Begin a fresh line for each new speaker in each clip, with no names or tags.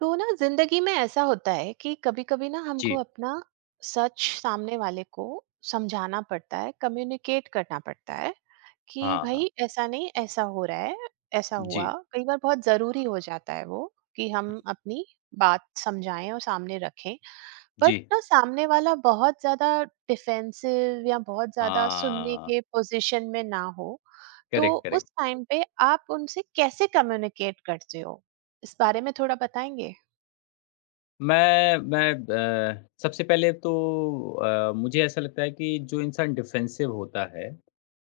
तो ना जिंदगी में ऐसा होता है कि कभी कभी ना हमको
जी,
अपना सच सामने वाले को समझाना पड़ता है, कम्युनिकेट करना पड़ता है कि
हाँ,
भाई
हाँ।
ऐसा नहीं, ऐसा हो रहा है। ऐसा
जी,
हुआ कई बार, बहुत जरूरी हो जाता है वो कि हम अपनी बात समझाएं और सामने रखें। बट
जी।
ना, सामने वाला बहुत ज्यादा डिफेंसिव या बहुत ज्यादा सुनने
हाँ,
के पोजीशन में ना हो तो
करेक्ट,
उस
करेक्ट।
टाइम पे आप उनसे कैसे कम्युनिकेट करते हो, इस बारे में थोड़ा बताएंगे।
मैं ब सबसे पहले तो मुझे ऐसा लगता है कि जो इंसान डिफेंसिव होता है,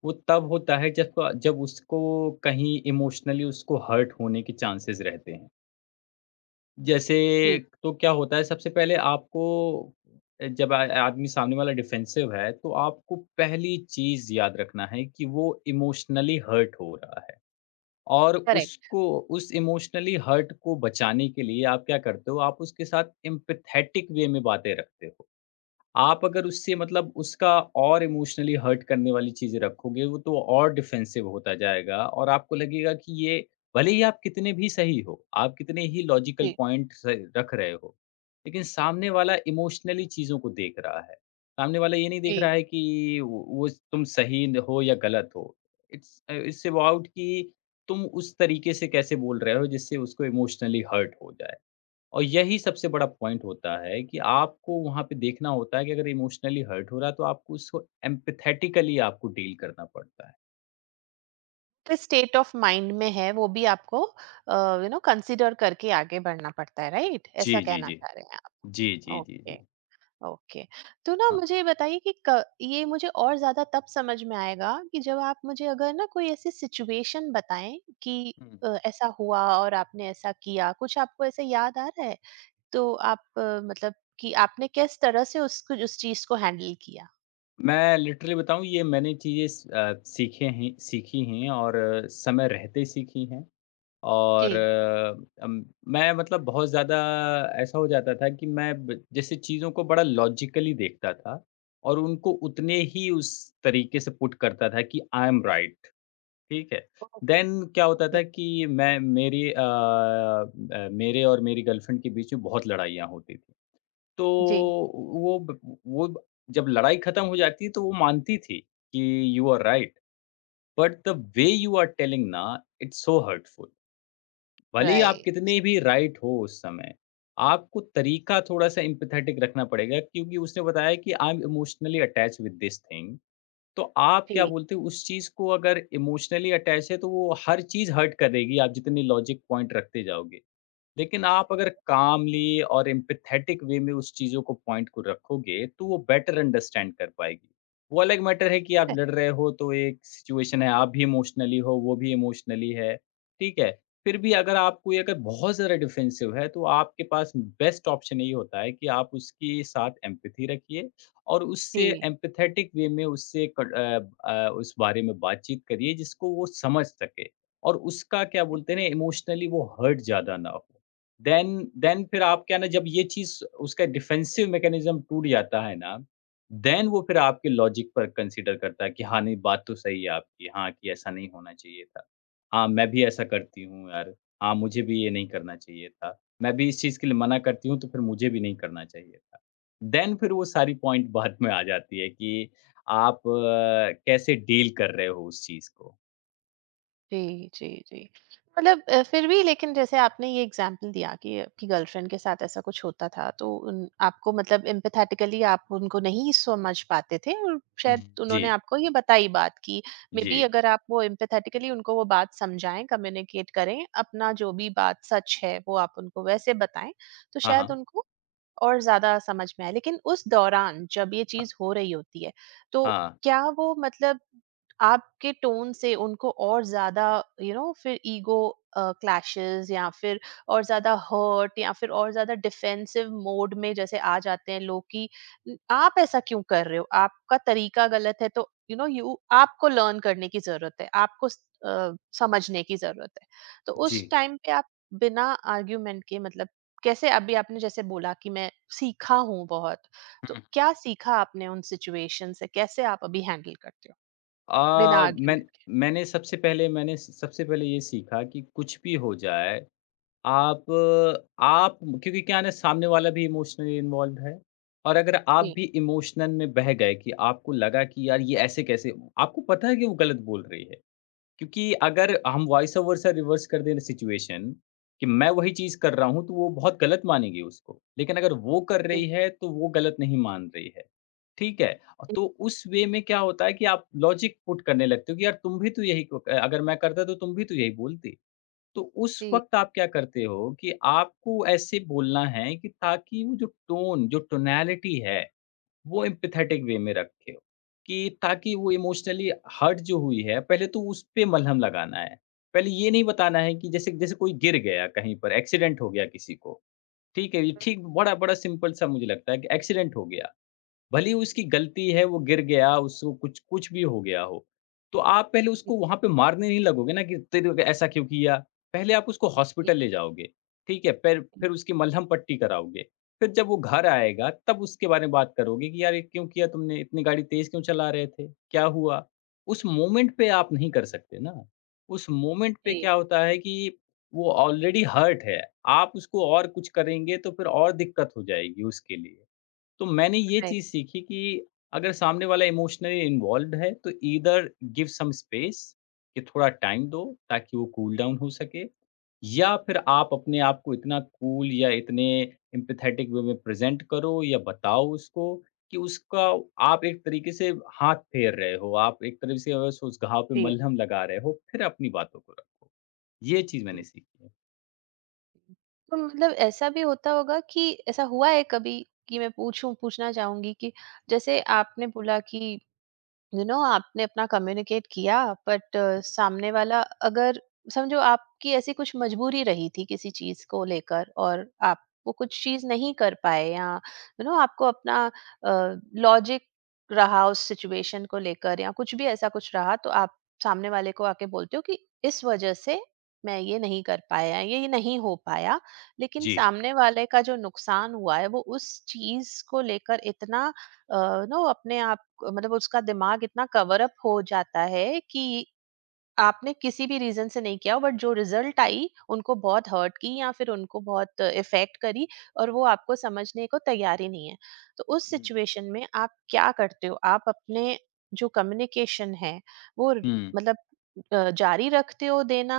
वो तब होता है जब जब उसको कहीं इमोशनली उसको हर्ट होने के चांसेस रहते हैं। जैसे
हुँ,
तो क्या होता है सबसे पहले आपको अ, जब आ आदमी सामने वाला डिफेंसिव है, तो आपको पहली चीज़ याद रखना है कि वो इमोशनली हर्ट हो रहा है। और
करेक्ट।
उसको उस इमोशनली हर्ट को बचाने के लिए आप क्या करते हो, आप उसके साथ एम्पैथेटिक वे में बातें रखते हो। आप अगर उससे मतलब उसका और इमोशनली हर्ट करने वाली चीज़ें रखोगे, वो तो और डिफेंसिव होता जाएगा और आपको लगेगा कि ये भले ही आप कितने भी सही हो, आप कितने ही लॉजिकल
जी,
पॉइंट स रख रहे हो, लेकिन सामने वाला इमोशनली चीज़ों को देख रहा है। सामने वाला ये नहीं देख
जी।
रहा है कि वो तुम सही न हो या गलत हो। इट्स अबाउट कि तुम उस तरीके से कैसे बोल रहे हो जिससे उसको इमोशनली हर्ट हो जाए। और यही सबसे बड़ा पॉइंट होता है कि आपको वहाँ पे देखना होता है कि अगर इमोशनली हर्ट हो रहा है तो आपको उसको एम्पैथेटिकली आपको डील करना पड़ता है।
किस स्टेट ऑफ माइंड में है वो भी आपको यू नो कंसीडर करके आगे बढ़ना पड़ता है, राइट?
जी,
ऐसा
जी,
कहना
जी।
चाह रहे हैं
जी,
आप।
जी, जी, जी।
Okay, okay. तो ना
हाँ।
मुझे ये बताइए कि क ये मुझे और ज़्यादा तब समझ में आएगा कि जब आप मुझे अगर ना कोई ऐसी सिचुएशन बताएँ कि
हुँ।
ऐसा हुआ और आपने ऐसा किया, कुछ आपको ऐसे याद आ रहा है? तो आप मतलब कि आपने किस तरह से उसको उस चीज़ को हैंडल किया?
मैं लिटरली बताऊँ ये मैंने चीज़ें सीखे हैं सीखी हैं और समय रहते सीखी हैं
जी।
और मैं मतलब बहुत ज़्यादा ऐसा हो जाता था कि मैं ब जैसे चीज़ों को बड़ा लॉजिकली देखता था और उनको उतने ही उस तरीके से पुट करता था कि आई एम राइट। ठीक है।
ओके।
देन क्या होता था कि मैं मेरी अ अ, मेरे और मेरी गर्लफ्रेंड के बीच में बहुत लड़ाइयाँ होती थी। तो
जी,
वो ब वो ब- जब लड़ाई खत्म हो जाती तो वो मानती थी कि you are right but the way you are telling ना इट्स सो हर्टफुल। भले ही आप
राइट।
कितने भी राइट हो उस समय, आपको तरीका थोड़ा-सा एम्पैथेटिक रखना पड़ेगा क्योंकि उसने बताया कि I am emotionally attached with this thing. तो आप क्या
जी।
बोलते हो उस चीज़ को अगर इमोशनली अटैच है तो वो हर चीज़ हर्ट करेगी, आप जितने लॉजिक पॉइंट रखते जाओगे। लेकिन आप अगर कामली और एम्पैथेटिक वे में उस चीज़ों को पॉइंट को रखोगे, तो वो बेटर अंडरस्टैंड कर पाएगी। वो अलग मैटर है कि आप लड़ रहे हो तो एक सिचुएशन है, आप भी इमोशनली हो, वो भी इमोशनली है, ठीक है? फिर भी अगर आप कोई अगर बहुत ज़्यादा डिफेंसिव है, तो आपके पास बेस्ट ऑप्शन यही होता है कि आप उसके साथ एम्पैथी रखिए और उससे
जी,
एम्पैथेटिक वे में उससे उस बारे में बातचीत करिए जिसको वो समझ सके और उसका क्या बोलते हैं ना इमोशनली वो हर्ट ज़्यादा ना हो। देन देन फिर आप क्या है ना जब ये चीज़ उसका डिफेंसिव मैकेनिज़्म टूट जाता है ना, देन वो फिर आपके लॉजिक पर कंसीडर करता है कि हाँ, नहीं बात तो सही है आपकी, हाँ, कि ऐसा नहीं होना चाहिए था। हाँ, मैं भी ऐसा करती हूँ यार, हाँ, मुझे भी ये नहीं करना चाहिए था। मैं भी इस चीज़ के लिए मना करती हूँ तो फिर मुझे भी नहीं करना चाहिए था। देन फिर वो सारी पॉइंट बात में आ जाती है कि आप कैसे डील कर रहे हो उस चीज़ को।
जी, जी, जी। मतलब फिर भी लेकिन जैसे आपने ये एग्ज़ाम्पल दिया कि आपकी गर्लफ्रेंड के साथ ऐसा कुछ होता था, तो उन आपको मतलब एम्पैथेटिकली आप उनको नहीं समझ पाते थे और शायद
जी,
उन्होंने आपको ये बताई बात कि
जी।
मेबी अगर आप वो एम्पैथेटिकली उनको वो बात समझाएँ, कम्युनिकेट करें, अपना जो भी बात सच है, वो आप उनको वैसे बताएँ, तो
हाँ,
शायद
हाँ।
उनको और ज़्यादा समझ में आए। लेकिन उस दौरान जब ये
अ,
चीज़ हो रही होती है, तो
हाँ,
क्या वो मतलब आपके टोन से उनको और ज़्यादा यू नो फिर ईगो क्लैशेस या फिर और ज़्यादा हर्ट या फिर और ज़्यादा डिफेंसिव मोड में जैसे आ जाते हैं लोग कि आप ऐसा क्यों कर रहे हो? आपका तरीका गलत है तो यू नो यू आपको लर्न करने की ज़रूरत है, आपको समझने की ज़रूरत है।" तो
जी।
उस टाइम पे आप बिना आर्ग्यूमेंट के मतलब कैसे, अभी आपने जैसे बोला कि मैं सीखा हूँ बहुत, तो
हुँ।
क्या सीखा आपने उन सिचुएशन से? कैसे आप अभी हैंडल करते हो
अ,
बिना
मैं
आर्ग्यूमेंट के?
मैंने सबसे पहले ये सीखा कि कुछ भी हो जाए, आप आप क्योंकि क्या है ना सामने वाला भी इमोशनली इन्वॉल्व्ड है और अगर आप
जी,
भी इमोशनल में बह गए कि आपको लगा कि यार ये ऐसे कैसे आपको पता है कि वो गलत बोल रही है। क्योंकि अगर हम वॉइस ओवर से रिवर्स कर दें सिचुएशन कि मैं वही चीज़ कर रहा हूँ, तो वो बहुत गलत मानेगी उसको। लेकिन अगर वो कर रही
जी,
है, तो वो गलत नहीं मान रही है। ठीक है,
जी,
तो उस वे में क्या होता है कि आप लॉजिक पुट करने लगते हो कि यार तुम भी तो यही को अगर मैं करता तो तुम भी तो यही बोलती। तो उस
जी,
वक़्त आप क्या करते हो कि आपको ऐसे बोलना है कि ताकि वो जो टोन, जो टोनैलिटी है, वो एम्पैथेटिक वे में रखे हो, कि ताकि वो इमोशनली हर्ट जो हुई है, पहले तो उस पे मलहम लगाना है। पहले ये नहीं बताना है कि जैसे जैसे कोई गिर गया कहीं पर, एक्सीडेंट हो गया किसी को, ठीक है? ये ठीक बड़ा-बड़ा सिंपल सा मुझे लगता है कि एक्सीडेंट हो गया। भले ही उसकी गलती है, वो गिर गया, उसको कुछ कुछ भी हो गया हो, तो आप पहले उसको वहाँ पे मारने नहीं लगोगे ना कि तेरे को ऐसा क्यों किया? पहले आप उसको
जी,
हॉस्पिटल
जी,
ले जाओगे, ठीक है? फिर उसकी मलहम पट्टी कराओगे, फिर जब वो घर आएगा तब उसके बारे में बात करोगे कि यार ये क्यों किया तुमने? इतनी गाड़ी तेज़ क्यों चला रहे थे? क्या हुआ? उस मोमेंट पे आप नहीं कर सकते ना। उस मोमेंट पे क्या होता है कि वो ऑलरेडी हर्ट है, आप उसको और कुछ करेंगे तो फिर और दिक्कत हो जाएगी उसके लिए। तो मैंने ये
right,
चीज़ सीखी कि अगर सामने वाला इमोशनली इन्वॉल्व्ड है तो ईदर गिव सम स्पेस कि थोड़ा टाइम दो ताकि वो कूल डाउन हो सके या फिर आप अपने आप को इतना कूल या इतने एम्पैथेटिक वे में प्रेजेंट करो या बताओ उसको कि उसका आप एक तरीके से हाथ फेर रहे हो आप एक तरीके से बस उस घाव पे
जी, राइट,
मलहम लगा रहे हो फिर अपनी बातों को रखो ये चीज़
जी,
मैंने
जी।
सीखी है।
तो मतलब ऐसा भी होता होगा कि ऐसा हुआ है कभी कि मैं पूछूँ पूछना चाहूँगी कि जैसे आपने बोला कि यू नो आपने अपना कम्युनिकेट किया, बट सामने वाला अगर समझो आपकी ऐसी कुछ मजबूरी रही थी किसी चीज को लेकर और आप वो कुछ चीज नहीं कर पाए या यू नो आपको अपना लॉजिक रहा उस सिचुएशन को लेकर या कुछ भी ऐसा कुछ रहा, तो आप सामने वाले को आके बोलते हो कि इस वजह से मैं ये नहीं कर पाया, ये नहीं हो पाया, लेकिन
जी।
सामने वाले का जो नुकसान हुआ है वो उस चीज को लेकर इतना नो अपने आप मतलब उसका दिमाग इतना कवर अप हो जाता है कि आपने किसी भी रीजन से नहीं किया हो बट जो रिजल्ट आई उनको बहुत हर्ट की या फिर उनको बहुत इफेक्ट करी और वो आपको समझने को तैयार ही नहीं है, तो उस
हम्म,
सिचुएशन में आप क्या करते हो? आप अपने जो कम्युनिकेशन है वो र-
हम्म।
मतलब अ, जारी रखते हो देना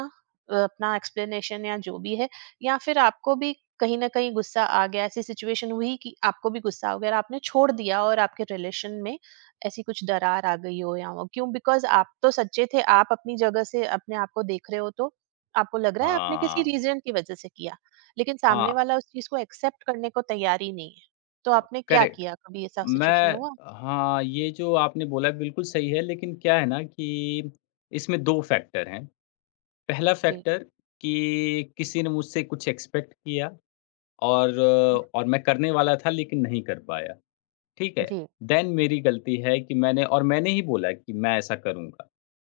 अपना एक्सप्लेनेशन या जो भी है, या फिर आपको भी कहीं ना कहीं गुस्सा आ गया, ऐसी सिचुएशन हुई कि आपको भी गुस्सा हो गया और आपने छोड़ दिया और आपके रिलेशन में ऐसी कुछ दरार आ गई हो, या वो क्यों बिकॉज़ आप तो सच्चे थे, आप अपनी जगह से अपने आप को देख रहे हो तो आपको लग रहा है आपने किसी
हाँ,
रीज़न की वज़ह से किया, लेकिन सामने
हाँ।
वाला उस चीज़ को एक्सेप्ट करने को तैयार ही नहीं है। तो आपने क्या
करेक्ट।
किया? कभी ऐसा सिचुएशन
मैं
हुआ?
हाँ, ये जो आपने बोला बिल्कुल सही है, लेकिन क्या है ना कि इसमें 2 फैक्टर हैं। पहला
जी।
फैक्टर कि किसी ने मुझसे कुछ एक्सपेक्ट किया और
हुँ।
मैं करने वाला था लेकिन नहीं कर पाया, ठीक है?
जी,
देन मेरी गलती है कि मैंने और मैंने ही बोला कि मैं ऐसा करूँगा।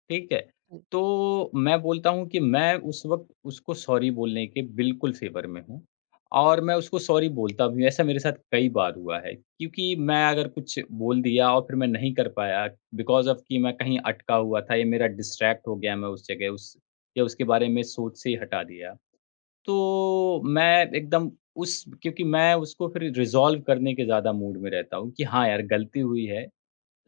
ठीक है?
जी।
तो मैं बोलता हूँ कि मैं उस वक़्त उसको सॉरी बोलने के बिल्कुल फ़ेवर में हूँ और मैं उसको सॉरी बोलता भी हूँ। ऐसा मेरे साथ कई बार हुआ है क्योंकि मैं अगर कुछ बोल दिया और फिर मैं नहीं कर पाया बिकॉज़ ऑफ़ कि मैं कहीं अटका हुआ था या मेरा डिस्ट्रैक्ट हो गया मैं उस जगह उस या उसके बारे में सोच से ही हटा दिया। तो मैं एकदम उस क्योंकि मैं उसको फिर रिज़ॉल्व करने के ज़्यादा मूड में रहता हूँ कि हाँ यार, गलती हुई है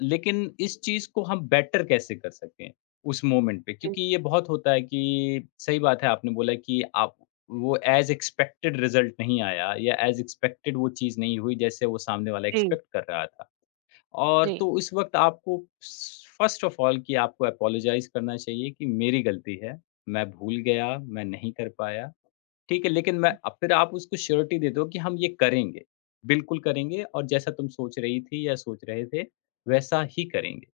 लेकिन इस चीज़ को हम बेटर कैसे कर सकें, उस मोमेंट पे?
जी,
क्योंकि ये बहुत होता है कि सही बात है आपने बोला कि आप वो एज़ एक्सपेक्टेड रिज़ल्ट नहीं आया या एज़ एक्सपेक्टेड वो चीज़ नहीं हुई जैसे वो सामने वाला
जी,
एक्सपेक्ट कर रहा था। और
जी।
तो इस वक़्त आपको स फ़र्स्ट ऑफ़ ऑल कि आपको एपोलोजाइज़ करना चाहिए कि मेरी गलती है, मैं भूल गया, मैं नहीं कर पाया, ठीक है? लेकिन मैं अब फिर आप उसको श्योरिटी दे दो कि हम ये करेंगे, बिल्कुल करेंगे और जैसा तुम सोच रही थी या सोच रहे थे, वैसा ही करेंगे।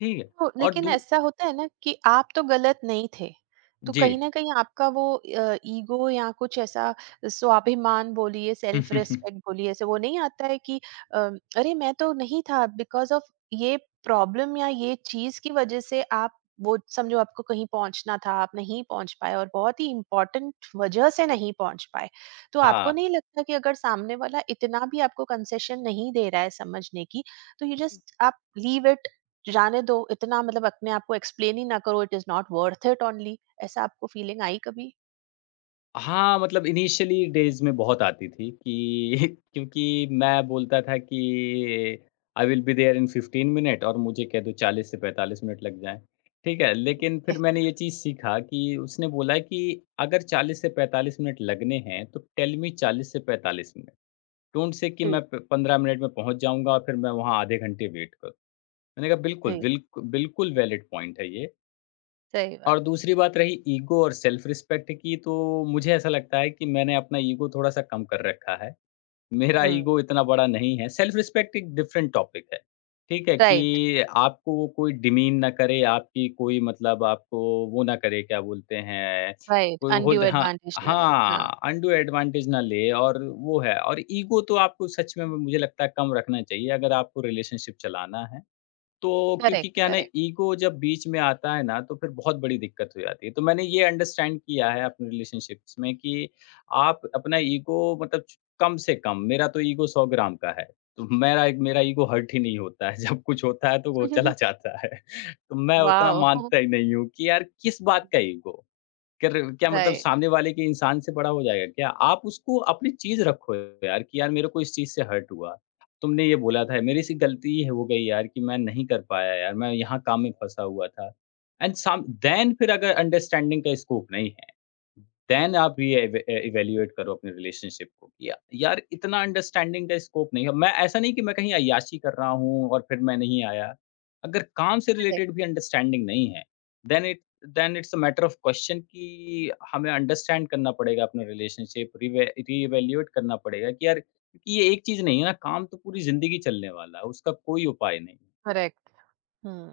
ठीक है।
तो
और
लेकिन
दू
ऐसा होता है ना कि आप तो गलत नहीं थे, तो
जी।
कहीं न कहीं आपका वो ईगो या कुछ ऐसा, स्वाभिमान बोलिए, सेल्फ रिस्पेक्ट बोलिए, ऐसे वो नहीं आता है कि अ, अरे मैं तो नहीं था बिकॉज़ ऑफ ये प्रॉब्लम या ये चीज़ की वजह से। आप वो समझो आपको कहीं पहुँचना था, आप नहीं पहुँच पाए और बहुत ही इम्पोर्टेंट वजह से नहीं पहुँच पाए। तो आपको
हाँ।
नहीं लगता कि अगर सामने वाला इतना भी आपको कंसेशन नहीं दे रहा है समझने की, तो यू जस्ट आप लीव इट, जाने दो इतना, मतलब अपने आप को एक्सप्लेन ही ना करो, it is not worth it only, ऐसा आपको फीलिंग आई कभी?
हाँ, मतलब इनिशियली डेज़ में बहुत आती थी कि क्योंकि मैं बोलता था कि I will be there in 15 minute और मुझे कह दो 40 से 45 मिनट लग जाएँ। ठीक है, लेकिन फिर मैंने ये चीज़ सीखा कि उसने बोला है कि अगर 40 से 45 मिनट लगने हैं तो टेल मी 40 से 45 मिनट। डोंट से कि
जी,
मैं प 15 मिनट में पहुँच जाऊँगा और फिर मैं वहाँ आधे घंटे वेट करूँ। मैंने कहा बिल्कुल,
जी,
बिल्कुल वैलिड पॉइंट है ये।
सही बात।
और दूसरी बात रही ईगो और सेल्फ रिस्पेक्ट की, तो मुझे ऐसा लगता है कि मैंने अपना ईगो थोड़ा-सा कम कर रखा है। मेरा
हम्म।
ईगो इतना बड़ा नहीं है, सेल्फ रिस्पेक्ट एक डिफरेंट टॉपिक है, ठीक है?
राइट,
कि आपको वो कोई डिमीन ना करे, आपकी कोई मतलब आपको वो ना करे, क्या बोलते हैं,
राइट,
कोई
अनड्यू
होल्ड हाँ,
एडवांटेज ना लें, हाँ।
हाँ, अनडू एडवांटेज ना ले और वो है और ईगो तो आपको सच में मुझे लगता है कम रखना चाहिए अगर आपको रिलेशनशिप चलाना है। तो क्योंकि
करेक्ट,
क्या है ना
करेक्ट।
ईगो जब बीच में आता है ना तो फिर बहुत बड़ी दिक्कत हो जाती है। तो मैंने ये अंडरस्टैंड किया है अपने रिलेशनशिप्स में कि आप अपना ईगो मतलब कम से कम मेरा तो ईगो 100 ग्राम का है। तो मेरा मेरा ईगो हर्ट ही नहीं होता है। जब कुछ होता है तो वो चला जाता है। तो मैं उतना
वाओ।
मानता ही नहीं हूँ कि यार किस बात का ईगो? क्या मतलब
राइट।
सामने वाले के इंसान से बड़ा हो जाएगा क्या? आप उसको अपनी चीज़ रखो यार कि यार मेरे को इस चीज़ से हर्ट हुआ। तुमने ये बोला था, मेरी से गलती है हो गई यार कि मैं नहीं कर पाया यार, मैं यहाँ काम में फँसा हुआ था। एंड सम देन फिर अगर अंडरस्टैंडिंग का स्कोप नहीं है। देन आप ये इवैल्यूएट करो अपने रिलेशनशिप को कि या यार इतना अंडरस्टैंडिंग का स्कोप नहीं है। मैं ऐसा नहीं कि मैं कहीं अय्याशी कर रहा हूँ और फिर मैं नहीं आया। अगर काम से रिलेटेड
करेक्ट,
भी अंडरस्टैंडिंग नहीं है, then it then it's a matter of question कि हमें अंडरस्टैंड करना पड़ेगा अपना रिलेशनशिप रिवै रीइवैल्यूएट करना पड़ेगा कि यार क्योंकि ये एक चीज़ नहीं है ना, काम तो पूरी ज़िंदगी चलने वाला है, उसका कोई उपाय नहीं है।
करेक्ट। हम्म।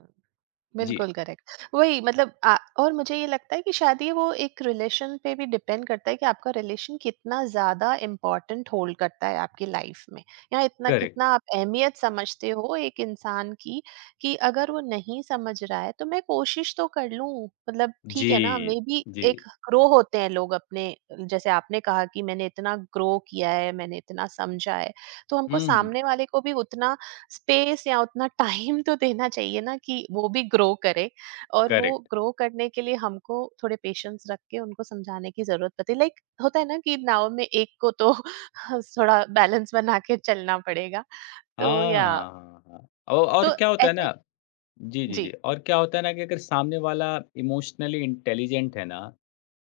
जी,
बिल्कुल करेक्ट। वही मतलब और मुझे ये लगता है कि शायद ये वो एक रिलेशन पे भी डिपेंड करता है कि आपका रिलेशन कितना ज़्यादा इम्पोर्टेंट होल्ड करता है आपकी लाइफ में, या इतना
करेक्ट।
कितना आप अहमियत समझते हो एक इंसान की, कि अगर वो नहीं समझ रहा है तो मैं कोशिश तो कर लूँ। मतलब ठीक
जी,
है ना, मे बी
जी।
एक ग्रो होते हैं लोग अपने, जैसे आपने कहा कि मैंने इतना ग्रो किया है, मैंने इतना समझा है, तो हमको
हुँ, हुँ।
सामने वाले को भी उतना स्पेस या उतना टाइम तो देना चाहिए ना कि वो भी ग्रो करे, और वो
करेक्ट।
ग्रो करने के लिए हमको थोड़े पेशेंस रख के उनको समझाने की जरूरत पड़ती है। लाइक होता है ना कि नाव में एक को तो थोड़ा बैलेंस बना के चलना पड़ेगा। तो
हाँ,
या
हाँ, हाँ। औ और
तो
क्या होता है
ऐसे।
ना, जी, जी,
जी,
जी, और क्या होता है ना कि अगर सामने वाला इमोशनली इंटेलिजेंट है ना,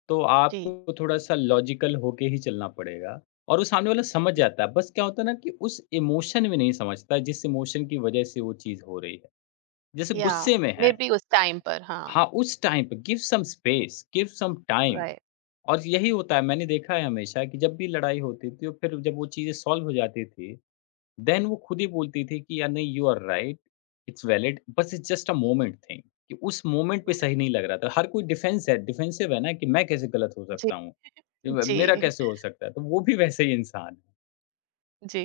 तो
जी,
आपको थोड़ा-सा लॉजिकल होके ही चलना पड़ेगा और वो सामने वाला समझ
जी,
जाता है। बस क्या होता है ना कि उस इमोशन में नहीं समझता जिस इमोशन की वजह से वो चीज़ हो रही है। जैसे
या
गुस्से में है,
मे बी उस टाइम पर, हाँ।
हाँ, उस टाइम पे give some space, give some time.
Right.
और यही होता है मैंने देखा है हमेशा कि जब भी लड़ाई होती थी और फिर जब वो चीज़ें सॉल्व हो जाती थी, देन वो खुद ही बोलती थी कि यार नहीं you are right, it's valid बस it's just a moment thing कि उस मोमेंट पे सही नहीं लग रहा था। हर कोई डिफेंसिव है ना कि मैं कैसे गलत हो
जी।
सकता हूँ?
जी,
मेरा कैसे हो सकता है? तो वो भी वैसे ही इंसान है।
जी।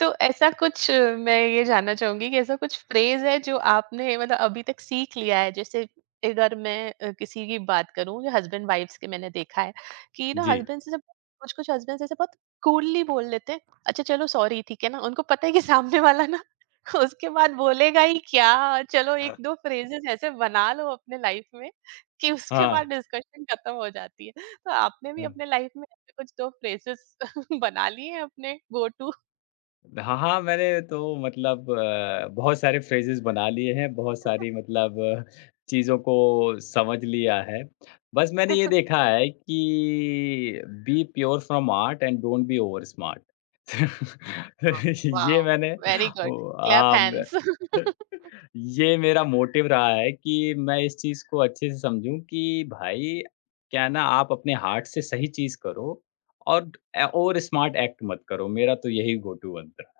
तो ऐसा कुछ मैं ये जानना चाहूँगी कि ऐसा कुछ फ्रेज़ है जो आपने मतलब अभी तक सीख लिया है? जैसे अगर मैं किसी की बात करूँ या हस्बैंड वाइफ़्स के, मैंने देखा है कि ना
जी।
हस्बैंड से जब कुछ-कुछ हस्बैंड्स ऐसे बहुत कूलली बोल लेते हैं, "अच्छा चलो सॉरी, ठीक है ना?" उनको पता है कि सामने वाला ना उसके बाद बोलेगा ही क्या? चलो
अ
1-2 फ्रेज़ेज़ ऐसे बना लो अपने लाइफ़ में कि उसके
हाँ।
बाद डिस्कशन खत्म हो जाती है। तो आपने भी अपने लाइफ़ में ऐसे कुछ 2 फ्रेज़ेज़ बना लिए हैं अपने गो टू।
हाँ, हाँ, मैंने तो मतलब बहुत सारे फ्रेजेज़ बना लिए हैं, बहुत सारी मतलब चीज़ों को समझ लिया है। बस मैंने ये देखा है कि be pure from art and don't be over smart.
हाँ,
ये
वाओ!
मैंने
very
oh
good, clap
um
hands.
ये मेरा मोटिव रहा है कि मैं इस चीज़ को अच्छे से समझूँ कि भाई क्या है ना आप अपने हार्ट से सही चीज़ करो और ओवर स्मार्ट एक्ट मत करो। मेरा तो यही गो टू मंत्र है।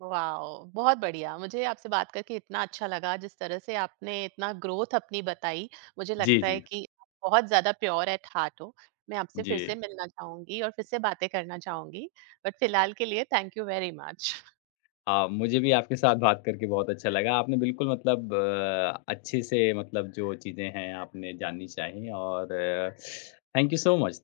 वाओ! बहुत बढ़िया, मुझे आपसे बात करके इतना अच्छा लगा, जिस तरह से आपने इतना ग्रोथ अपनी बताई, मुझे
जी,
लगता है
जी।
कि आप बहुत ज़्यादा प्योर एट हार्ट हो। मैं आपसे
जी।
फिर से मिलना चाहूँगी और फिर से बातें करना चाहूँगी, बट फिलहाल के लिए थैंक यू वेरी मच।
मुझे भी आपके साथ बात करके बहुत अच्छा लगा। आपने बिल्कुल मतलब अच्छे से मतलब जो चीज़ें हैं आपने जाननी चाहिए और थैंक यू सो मच।